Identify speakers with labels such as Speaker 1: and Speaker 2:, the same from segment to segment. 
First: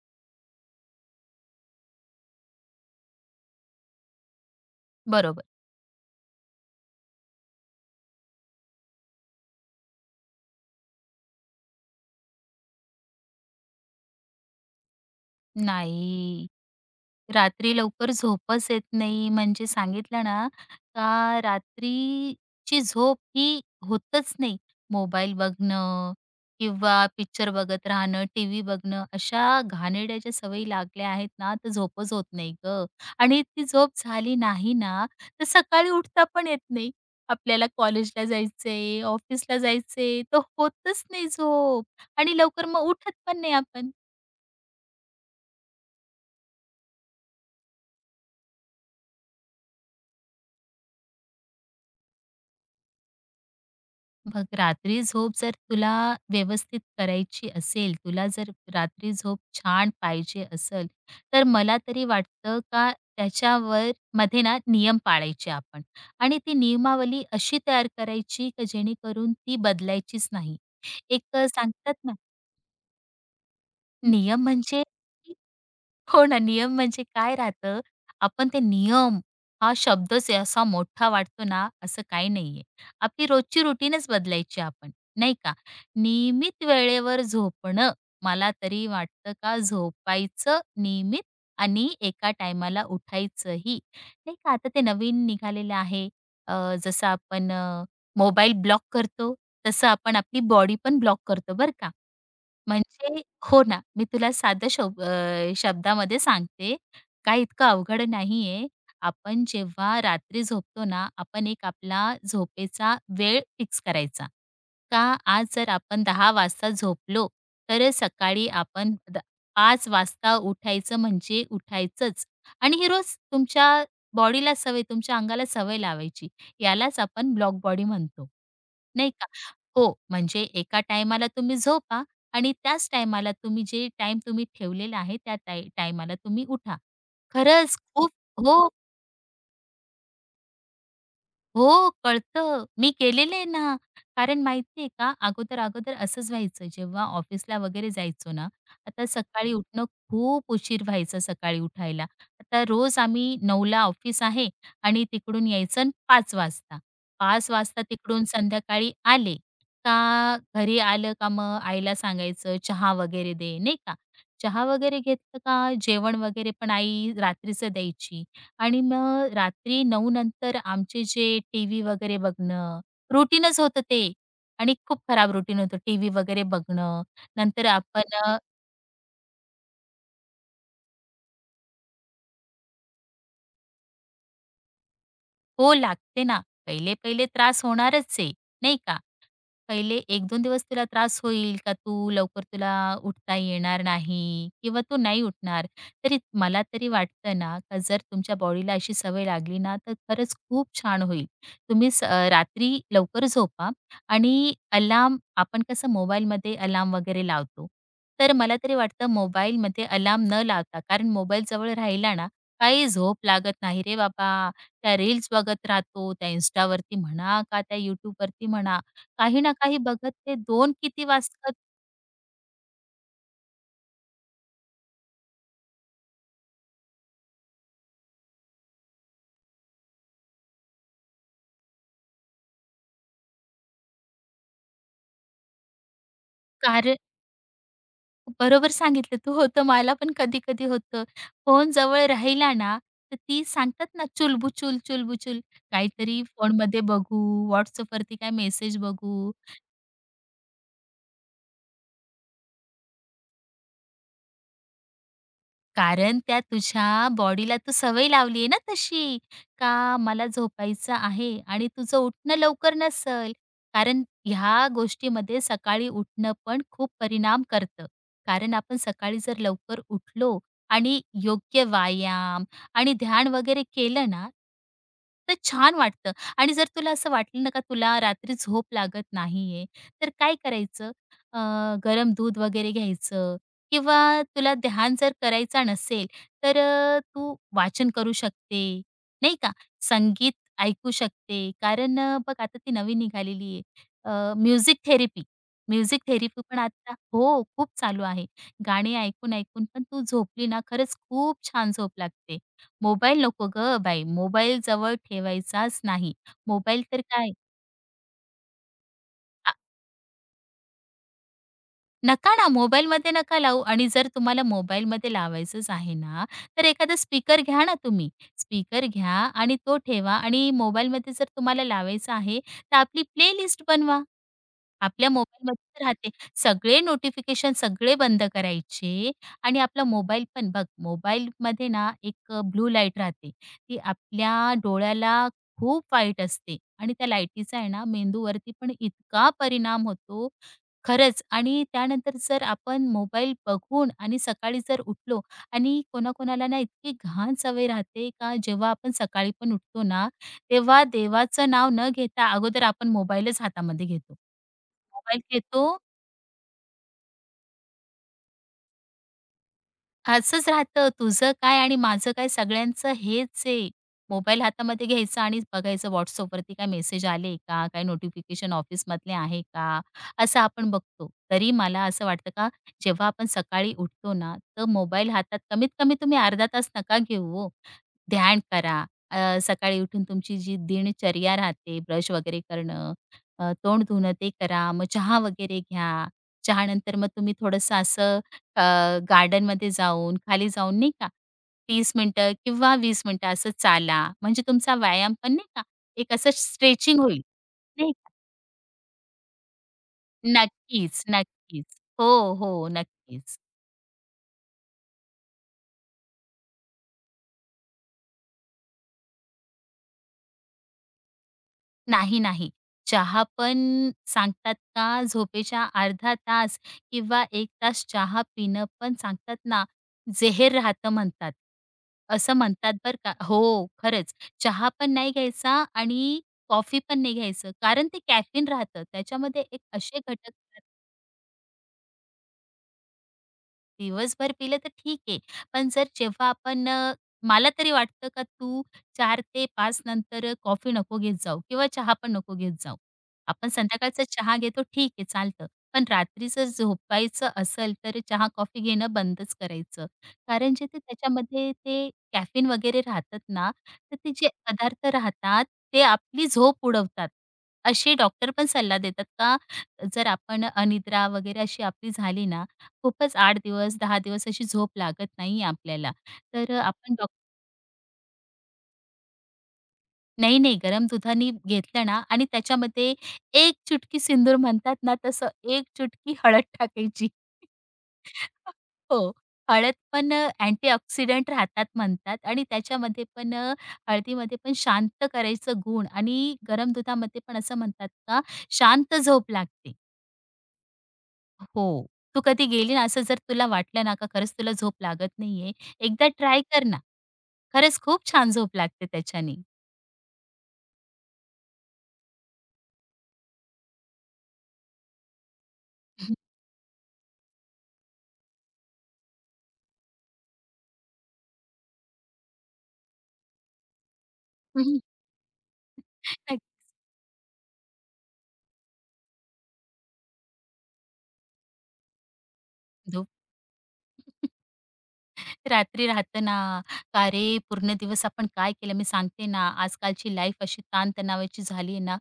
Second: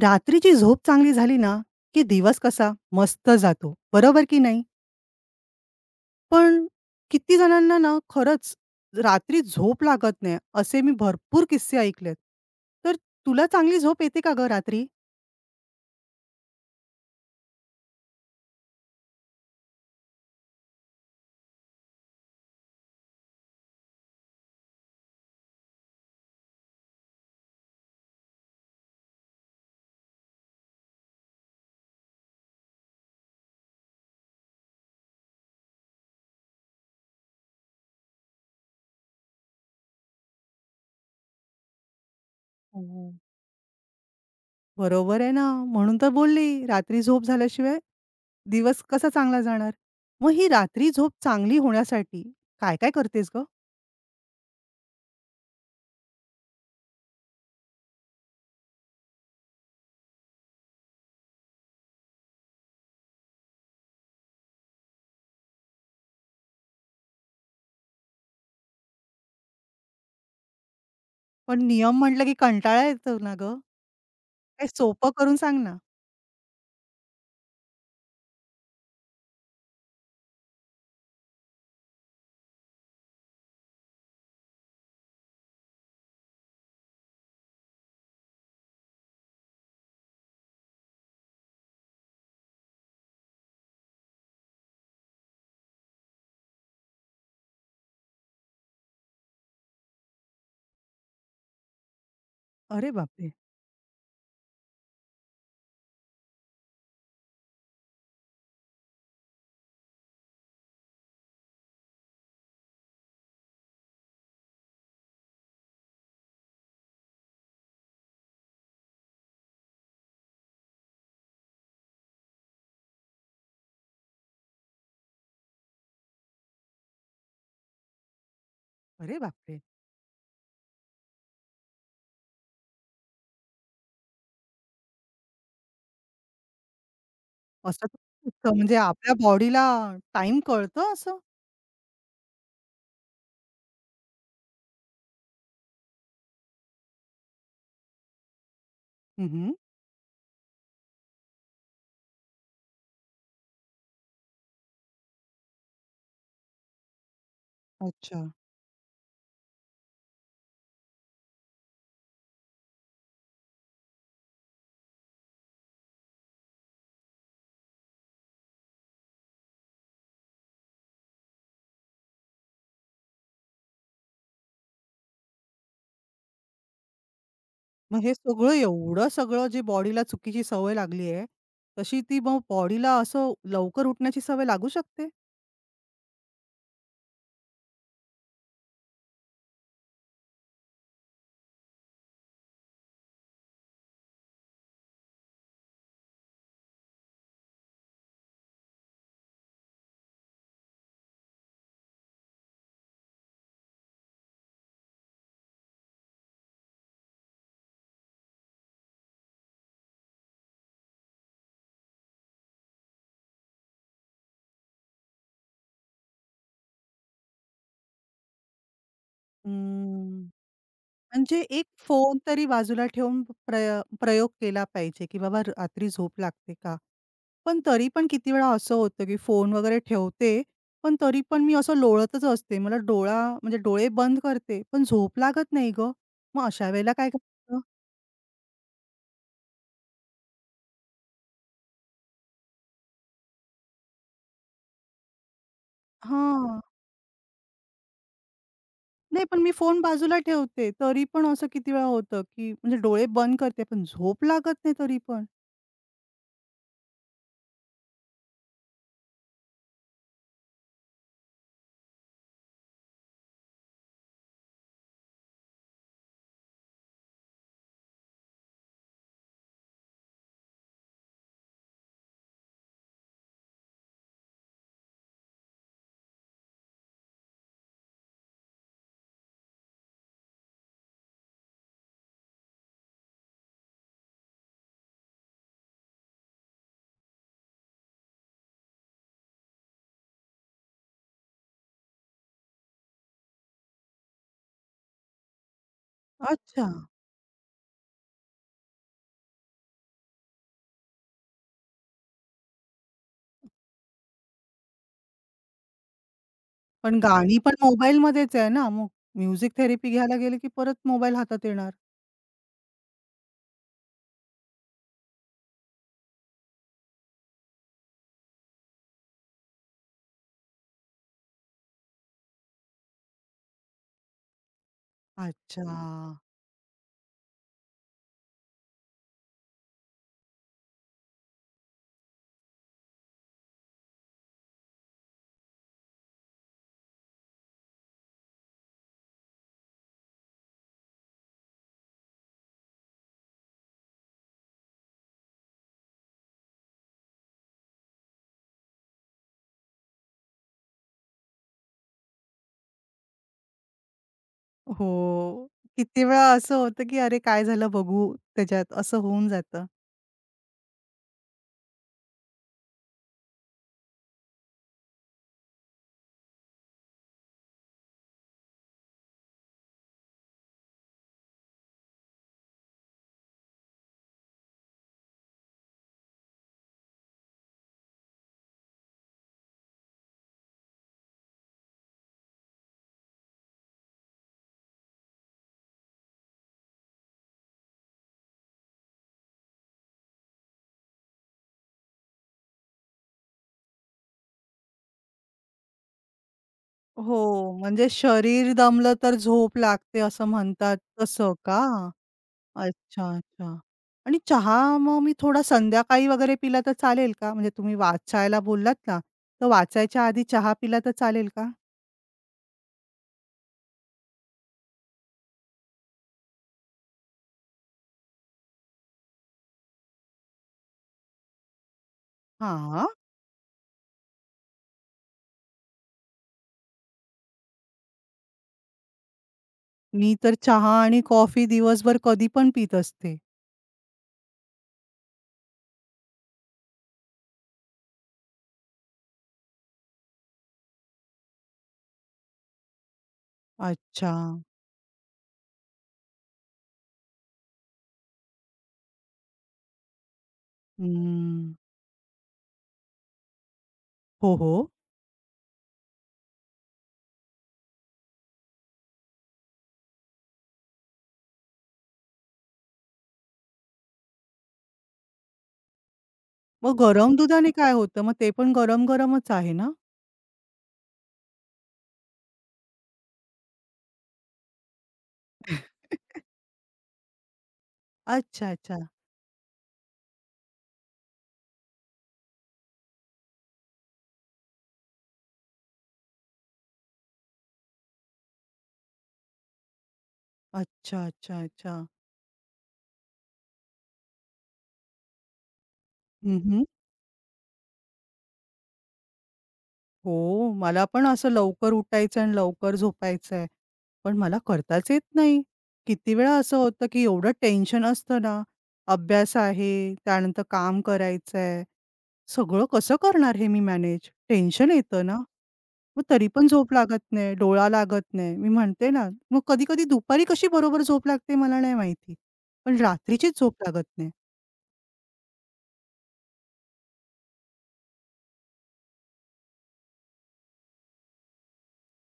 Speaker 1: रात्रीची झोप चांगली झाली ना, की दिवस कसा मस्त जातो, बरोबर की नाही?
Speaker 2: बरोबर.
Speaker 1: पण किती जणांना ना खरंच रात्री झोप लागत नाही, असे मी भरपूर किस्से ऐकलेत. तर तुला चांगली झोप येते का गं रात्री?
Speaker 2: नाही. रात्री लवकर झोपच येत नाही म्हणजे सांगितलं ना, का रात्रीची झोप ही होतच नाही. मोबाईल बघणं किंवा पिक्चर बघत राहणं, टीव्ही बघणं अशा घाणेरड्या ज्या सवयी लागल्या आहेत ना, तर झोपच होत नाही गं. आणि ती झोप झाली नाही ना, तर सकाळी उठता पण येत नाही. आपल्याला कॉलेजला जायचंय, ऑफिसला जायचंय, तर होतच नाही झोप आणि लवकर मग
Speaker 1: हो.
Speaker 2: उठत पण नाही आपण.
Speaker 1: बरोबर आहे ना, म्हणून तर बोलली रात्री झोप झाल्याशिवाय दिवस कसा चांगला जाणार? मग ही रात्री झोप चांगली होण्यासाठी काय-काय करतेस गं?
Speaker 2: बघ रात्री झोप जर तुला व्यवस्थित करायची असेल, तुला जर रात्री झोप छान पाहिजे असेल, तर मला तरी वाटतं का त्याच्यावर मध्ये ना नियम पाळायचे आपण आणि ती नियमावली अशी तयार करायची का जेणेकरून ती बदलायचीच नाही. एक
Speaker 1: पण
Speaker 2: सांगतात
Speaker 1: नियम
Speaker 2: ना
Speaker 1: म्हटलं की कंटाळा येतो ना गं?
Speaker 2: नियम
Speaker 1: काही
Speaker 2: म्हणजे
Speaker 1: सोपं करून सांग ना.
Speaker 2: हो ना, नियम म्हणजे काय राहतं, आपण ते नियम हा शब्दच आहे असा मोठा वाटतो ना, असं काही नाहीये. आपली रोजची रुटीनच बदलायची आपण, नाही का? नियमित वेळेवर झोपणं, मला तरी वाटतं का झोपायचं नियमित आणि एका टायमाला उठायचंही, नाही का? आता ते नवीन निघालेलं आहे. जसं आपण मोबाईल ब्लॉक करतो, तसं आपण आपली बॉडी पण ब्लॉक करतो, बरं का?
Speaker 1: अरे
Speaker 2: म्हणजे
Speaker 1: बापरे!
Speaker 2: हो ना, मी तुला साध्या शब्दामध्ये सांगते. काय इतकं अवघड नाहीये. आपण जेव्हा रात्री झोपतो ना, आपण एक आपला झोपेचा वेळ फिक्स करायचा. का आज जर आपण 10 वाजता झोपलो, तर सकाळी आपण 5 वाजता उठायचं म्हणजे उठायचंच. आणि ही रोज तुमच्या बॉडीला सवय, तुमच्या अंगाला सवय लावायची. यालाच आपण ब्लॉक बॉडी म्हणतो, नाही
Speaker 1: अरे
Speaker 2: का?
Speaker 1: बापरे!
Speaker 2: हो, म्हणजे एका टायमाला तुम्ही झोपा. आणि त्याच टायमाला तुम्ही जे टाइम तुम्ही ठेवलेला आहे त्या टायमाला तुम्ही उठा. खरंच
Speaker 1: असं
Speaker 2: खूप
Speaker 1: इतकं
Speaker 2: हो.
Speaker 1: म्हणजे आपल्या बॉडीला टाइम कळतं असं?
Speaker 2: हो, कळतं. मी केलेलं आहे ना. कारण माहिती का, अगोदर-अगोदर असंच व्हायचं, जेव्हा ऑफिसला वगैरे जायचो ना, आता
Speaker 1: हं, हं.
Speaker 2: सकाळी उठणं खूप उशीर व्हायचं सकाळी उठायला. आता रोज आम्ही 9:00ला ऑफिस आहे आणि तिकडून यायचं 5 वाजता. 5 वाजता
Speaker 1: अच्छा.
Speaker 2: तिकडून संध्याकाळी आले का, घरी आलं का मग आईला सांगायचं चहा वगैरे दे, नाही का. चहा वगैरे घेतलं का जेवण वगैरे पण आई रात्रीचं द्यायची. आणि मग रात्री 9 नंतर आमचे जे टीव्ही वगैरे बघणं, रुटीनच होतं ते आणि खूप खराब रुटीन होतं टीव्ही वगैरे बघणं. नंतर
Speaker 1: मग हे
Speaker 2: आपण
Speaker 1: सगळं एवढं सगळं जी बॉडीला चुकीची सवय लागली आहे, तशी ती मग बॉडीला असं लवकर उठण्याची सवय लागू शकते?
Speaker 2: हो लागते ना. पहिले-पहिले त्रास होणारच आहे, नाही का? पहिले एक 2 दिवस तुला त्रास होईल का तू लवकर तुला उठता येणार नाही किंवा तू नाही उठणार. तरी मला तरी वाटतं ना, का जर तुमच्या बॉडीला अशी सवय लागली ना, तर खरंच खूप छान होईल. तुम्ही रात्री लवकर झोपा आणि अलार्म आपण कसं मोबाईलमध्ये अलार्म वगैरे लावतो. तर मला तरी वाटतं मोबाईलमध्ये अलार्म न लावता कारण मोबाईल जवळ राहिला ना, काही झोप लागत नाही रे बाबा. त्या रील्स बघत राहतो, त्या Instaवरती म्हणा का त्या YouTubeवरती म्हणा काही ना काही बघत
Speaker 1: हम्म.
Speaker 2: ते 2 किती
Speaker 1: म्हणजे
Speaker 2: वाजतात
Speaker 1: एक फोन तरी बाजूला ठेवून प्रयोग केला पाहिजे, की बाबा रात्री झोप लागते का? पण तरी पण किती वेळा असं होतं, की फोन वगैरे ठेवते, पण तरी पण मी असं लोळतच असते. मला डोळा म्हणजे डोळे बंद करते, पण झोप लागत नाही गं. मग अशा वेळेला
Speaker 2: कार्य
Speaker 1: काय करायचं?
Speaker 2: बरोबर सांगितलं तू होतं मला पण कधी-कधी होतं. फोन जवळ राहिला ना, तर ती सांगतात ना चुलबुचूल, चुलबुचूल काहीतरी
Speaker 1: हां.
Speaker 2: फोनमध्ये बघू, WhatsAppवरती काय मेसेज
Speaker 1: नाही
Speaker 2: बघू
Speaker 1: पण मी फोन बाजूला ठेवते, तरी पण असं किती वेळा होतं, की म्हणजे डोळे बंद करते, पण झोप लागत नाही तरी पण.
Speaker 2: कारण त्या तुझ्या बॉडीला तू सवय लावली आहे ना तशी, का मला झोपायचं आहे आणि तुझं उठणं लवकर नसेल. कारण ह्या गोष्टीमध्ये सकाळी उठणं पण खूप परिणाम करतं. कारण आपण सकाळी जर लवकर उठलो आणि योग्य व्यायाम आणि ध्यान वगैरे केलं ना, तर छान वाटतं आणि जर तुला असं वाटलं ना, का तुला रात्री झोप लागत नाहीये, तर काय करायचं? अ, गरम दूध वगैरे घ्यायचं किंवा तुला ध्यान जर करायचा नसेल, तर तू वाचन करू शकते, नाही का. संगीत ऐकू शकते. कारण बघ आता ती नवीन निघालेली आहे. Music therapy. म्युझिक थेरपी पण
Speaker 1: अच्छा.
Speaker 2: आता हो, खूप चालू आहे. गाणी ऐकून-ऐकून पण तू झोपली ना, खरंच खूप छान झोप लागते. मोबाईल नको गं बाई, मोबाईल जवळ ठेवायचाच नाही. मोबाईल
Speaker 1: पण
Speaker 2: तर काय
Speaker 1: गाणी पण मोबाईलमध्येच आहे ना, मग म्युझिक थेरपी घ्यायला गेले, की परत मोबाईल हातात येणार.
Speaker 2: नका ना, मोबाईलमध्ये नका लावू आणि जर तुम्हाला मोबाईलमध्ये लावायचंच आहे ना, तर एखादा स्पीकर घ्या ना तुम्ही. स्पीकर घ्या आणि तो ठेवा आणि मोबाईलमध्ये जर तुम्हाला लावायचं आहे, तर आपली प्लेलिस्ट बनवा. आपल्या
Speaker 1: अच्छा.
Speaker 2: मोबाईलमध्ये राहते. सगळे नोटिफिकेशन सगळे बंद करायचे आणि आपला मोबाईल पण बघ, मोबाईलमध्ये ना एक ब्लू लाईट राहते. ती आपल्या डोळ्याला खूप वाईट असते आणि त्या लाईटीचा आहे ना मेंदूवरती पण इतका परिणाम होतो खरंच आणि त्यानंतर जर आपण मोबाईल बघून आणि सकाळी जर उठलो आणि कोणाकोणाला ना इतकी घाण सवय राहते का जेव्हा आपण सकाळी पण उठतो ना, तेव्हा देवाचं नाव न घेता अगोदर आपण मोबाईलच हातामध्ये घेतो. मोबाईल
Speaker 1: हो.
Speaker 2: घेतो
Speaker 1: किती वेळा असं होतं, की "अरे काय झालं बघू त्याच्यात," असं होऊन जातं.
Speaker 2: असंच राहतं तुझं काय आणि माझं काय सगळ्यांचं हेच आहे. मोबाईल हातामध्ये घ्यायचा आणि बघायचं WhatsAppवरती काय मेसेज आले का? काय नोटिफिकेशन ऑफिसमधले आहे का? असं आपण बघतो. तरी मला असं वाटतं का जेव्हा आपण सकाळी उठतो ना, तर मोबाईल हातात कमीत कमी तुम्ही अर्धा तास नका घेऊ हो. ध्यान करा. सकाळी उठून तुमची जी दिनचर्या राहते, ब्रश वगैरे करणं, तोंड धुणं ते करा. मग चहा वगैरे घ्या. चहानंतर मग तुम्ही थोडंसं असं अ, गार्डनमध्ये जाऊन, खाली जाऊन नाही का 30 मिनिटं किंवा 20 मिनिटं असं चाला. म्हणजे तुमचा व्यायाम पण नाही का एक असं स्ट्रेचिंग होईल.
Speaker 1: हो, म्हणजे
Speaker 2: नाही का?
Speaker 1: शरीर दमलं तर झोप लागते असं म्हणतात,
Speaker 2: नक्कीच,
Speaker 1: तसं का?
Speaker 2: नक्कीच. हो, हो.
Speaker 1: अच्छा,
Speaker 2: नक्कीच.
Speaker 1: अच्छा. आणि चहा मग मी थोडा संध्याकाळी वगैरे पिला तर चालेल का? म्हणजे तुम्ही वाचायला बोललात ना, तर वाचायच्या आधी चहा पिला तर चालेल का?
Speaker 2: नाही, नाही. चहा पण सांगतात का झोपेच्या अर्धा तास किंवा 1 तास चहा पिणं पण सांगतात ना, जेहेर राहतं म्हणतात. असं म्हणतात
Speaker 1: हां.
Speaker 2: बरं का. हो, खरंच. चहा पण नाही घ्यायचा आणि कॉफी पण नाही घ्यायचं. कारण ते कॅफीन राहतं. त्याच्यामध्ये एक असे
Speaker 1: मी
Speaker 2: घटक
Speaker 1: तर चहा आणि कॉफी दिवसभर कधी पण पीत असते.
Speaker 2: दिवसभर पिलं तर ठीक आहे. पण जर जेव्हा आपण मला तरी वाटतं का तू 4 ते 5 नंतर कॉफी नको घेत जाऊ किंवा चहा पण नको घेत जाऊ. आपण संध्याकाळचा
Speaker 1: अच्छा.
Speaker 2: चहा घेतो ठीक आहे चालतं. पण रात्री जर झोपायचं असेल तर चहा, कॉफी घेणं बंदच करायचं. कारण जे ते त्याच्यामध्ये
Speaker 1: हम्म.
Speaker 2: ते कॅफीन वगैरे राहतात ना, तर ते जे
Speaker 1: हो, हो.
Speaker 2: पदार्थ राहतात ते आपली झोप उडवतात. असे डॉक्टर पण सल्ला देतात का जर आपण अनिद्रा वगैरे अशी आपली झाली ना, खूपच 8 दिवस, 10 दिवस अशी झोप लागत नाहीये आपल्याला. तर
Speaker 1: मग
Speaker 2: आपण डॉक
Speaker 1: गरम दुधाने काय होतं? मग ते पण गरम-गरमच आहे ना?
Speaker 2: नाही, नाही. गरम दुधाने घेतलं ना आणि त्याच्यामध्ये एक चुटकी सिंदूर म्हणतात ना, तसं एक चुटकी हळद टाकायची.
Speaker 1: अच्छा, अच्छा.
Speaker 2: हो. हळद पण अँटीऑक्सिडंट राहतात म्हणतात आणि त्याच्यामध्ये पण हळदीमध्ये पण शांत करायचं गुण आणि गरम दुधामध्ये पण असं म्हणतात का, शांत झोप लागते.
Speaker 1: अच्छा, अच्छा, अच्छा.
Speaker 2: हो. तू कधी गेली ना, असं जर तुला वाटलं ना, का खरंच तुला झोप लागत नाहीये, एकदा ट्राय
Speaker 1: हं,
Speaker 2: कर ना. खरंच खूप छान झोप लागते त्याच्याने.
Speaker 1: हो, मला पण असं लवकर उठायचं आणि लवकर झोपायचंय. पण मला करताच येत नाही. किती वेळा असं होतं, की एवढं टेन्शन असतं ना, अभ्यास आहे, त्यानंतर काम करायचंय. सगळं कसं करणार हे मी मॅनेज? टेन्शन
Speaker 2: हं,
Speaker 1: येतं ना. मग तरी पण झोप लागत नाही, डोळा लागत नाही. मी म्हणते ना, मग कधी-कधी दुपारी कशी बरोबर झोप लागते मला नाही माहिती. पण रात्रीचीच झोप लागत नाही.
Speaker 2: रात्री राहतं ना, का रे पूर्ण दिवस आपण काय केलं? मी सांगते ना, आजकालची लाईफ अशी ताणतणावाची झाली आहे ना,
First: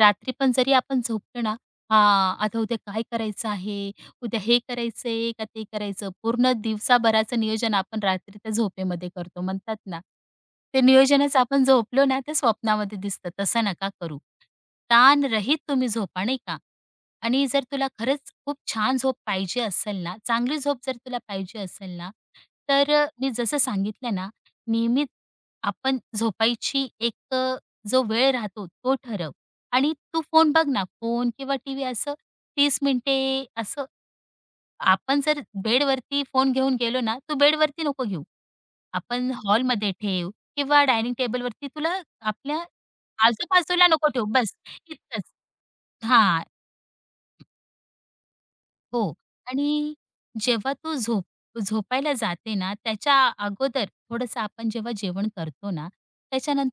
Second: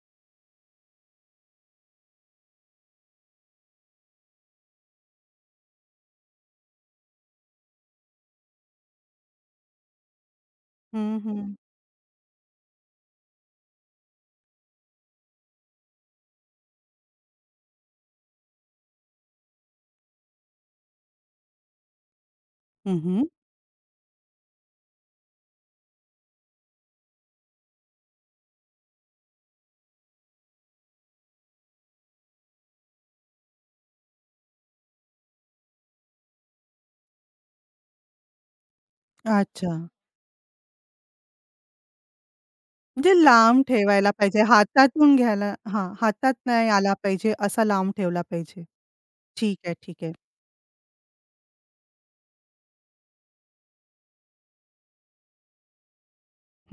Speaker 2: रात्री पण जरी आपण झोपलो ना, हां, आता उद्या काय करायचं आहे? उद्या हे करायचंय का ते करायचं? पूर्ण दिवसाभराचं नियोजन आपण रात्री त्या झोपेमध्ये करतो म्हणतात ना. ते
Speaker 1: हं,
Speaker 2: नियोजनच
Speaker 1: हं.
Speaker 2: आपण झोपलो ना, ते स्वप्नामध्ये दिसतं. तसं नका करू. ताणरहित तुम्ही झोपा नाही का? आणि जर तुला खरंच खूप छान झोप पाहिजे असेल ना, चांगली झोप जर तुला पाहिजे असेल ना तर
Speaker 1: हं, हं.
Speaker 2: मी जसं सांगितलं ना, नियमित आपण झोपायची जो वेळ राहतो तो ठरव आणि तू फोन बघ ना, फोन किंवा टीव्ही असं 30 मिनिटे असं आपण जर बेडवरती फोन घेऊन गेलो ना, तू बेडवरती नको घेऊ. आपण
Speaker 1: अच्छा.
Speaker 2: हॉलमध्ये ठेव किंवा डायनिंग टेबलवरती तुला आपल्या
Speaker 1: म्हणजे लांब
Speaker 2: आजूबाजूला नको
Speaker 1: ठेवायला
Speaker 2: ठेवू.
Speaker 1: पाहिजे.
Speaker 2: बस
Speaker 1: हातातून
Speaker 2: इतकंच.
Speaker 1: घ्यायला हां, हातात
Speaker 2: हां.
Speaker 1: नाही आला पाहिजे असा लांब ठेवला पाहिजे.
Speaker 2: हो.
Speaker 1: ठीक आहे,
Speaker 2: आणि
Speaker 1: ठीक आहे.
Speaker 2: जेव्हा तू झोपायला जाते ना, त्याच्या अगोदर थोडंसं आपण जेव्हा जेवण करतो ना,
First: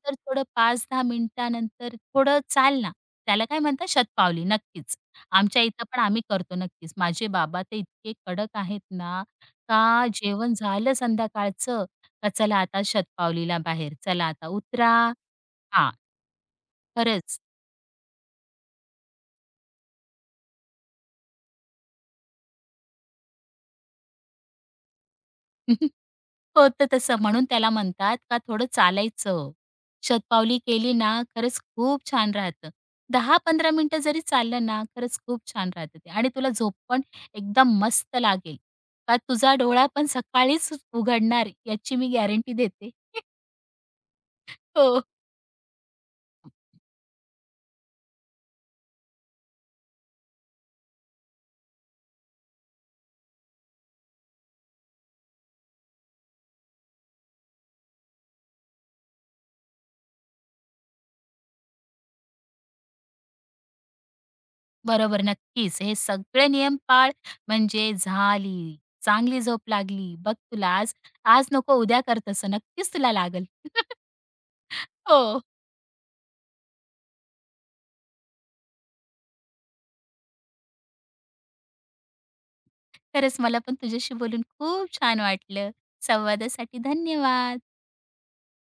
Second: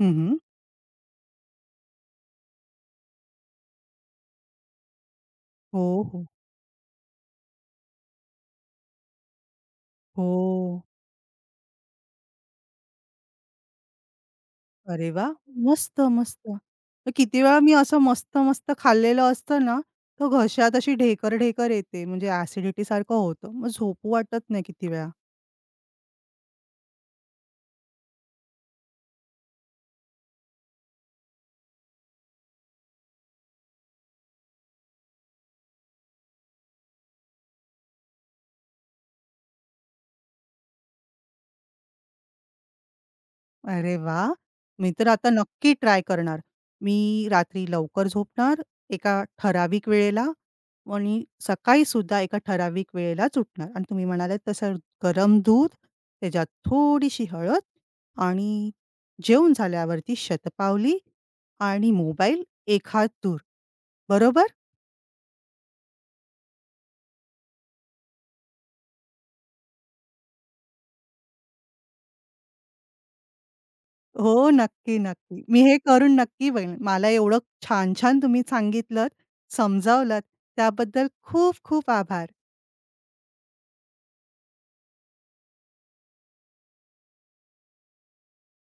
Speaker 1: हं, हं.
Speaker 2: थोडं 5-10 मिनिटानंतर थोडं चाल ना. त्याला काय म्हणतात शतपावली. नक्कीच. आमच्या
Speaker 1: हो,
Speaker 2: इथं पण आम्ही
Speaker 1: हो.
Speaker 2: करतो नक्कीच. माझे बाबा ते इतके कडक आहेत ना, का
Speaker 1: हो.
Speaker 2: जेवण झालं संध्याकाळचं, का चला आता शतपावलीला बाहेर, चला आता उतरा
Speaker 1: अरे वाह!
Speaker 2: हां,
Speaker 1: मस्त, मस्त. तर
Speaker 2: खरंच.
Speaker 1: किती वेळा मी असं मस्त-मस्त खाल्लेलं असतं ना, तर घशात अशी ढेकर-ढेकर येते म्हणजे ॲसिडिटीसारखं होतं. मग झोपू वाटत नाही किती वेळा.
Speaker 2: होतं तसं. म्हणून त्याला म्हणतात का थोडं चालायचं. शतपावली केली ना, खरंच खूप छान राहतं. दहा 15 मिनिटं जरी चाललं ना, खरंच खूप छान राहतं ते आणि तुला झोप पण एकदम मस्त लागेल. का तुझा डोळा पण सकाळीच उघडणार याची मी गॅरंटी देते.
Speaker 1: अरे वा, मी
Speaker 2: हो.
Speaker 1: तर आता नक्की ट्राय करणार. मी रात्री लवकर झोपणार, एका ठराविक वेळेला आणि सकाळी सुद्धा एका ठराविक वेळेलाच उठणार आणि तुम्ही म्हणालात तसं गरम दूध, त्याच्यात थोडीशी हळद आणि जेवून झाल्यावरती शतपावली आणि मोबाईल एक हात दूर, बरोबर?
Speaker 2: बरोबर, नक्कीच. हे सगळे नियम पाळ म्हणजे झाली. चांगली झोप लागली. बघ तुला आज आज नको उद्या कर तसं. नक्कीच तुला लागेल.
Speaker 1: हो, नक्की,
Speaker 2: हो.
Speaker 1: नक्की. मी हे करून नक्की बघेन. मला एवढं छान-छान तुम्ही सांगितलत, समजावलत त्याबद्दल खूप खूप आभार.
Speaker 2: खरंच मला पण तुझ्याशी बोलून खूप छान वाटलं. संवादासाठी धन्यवाद.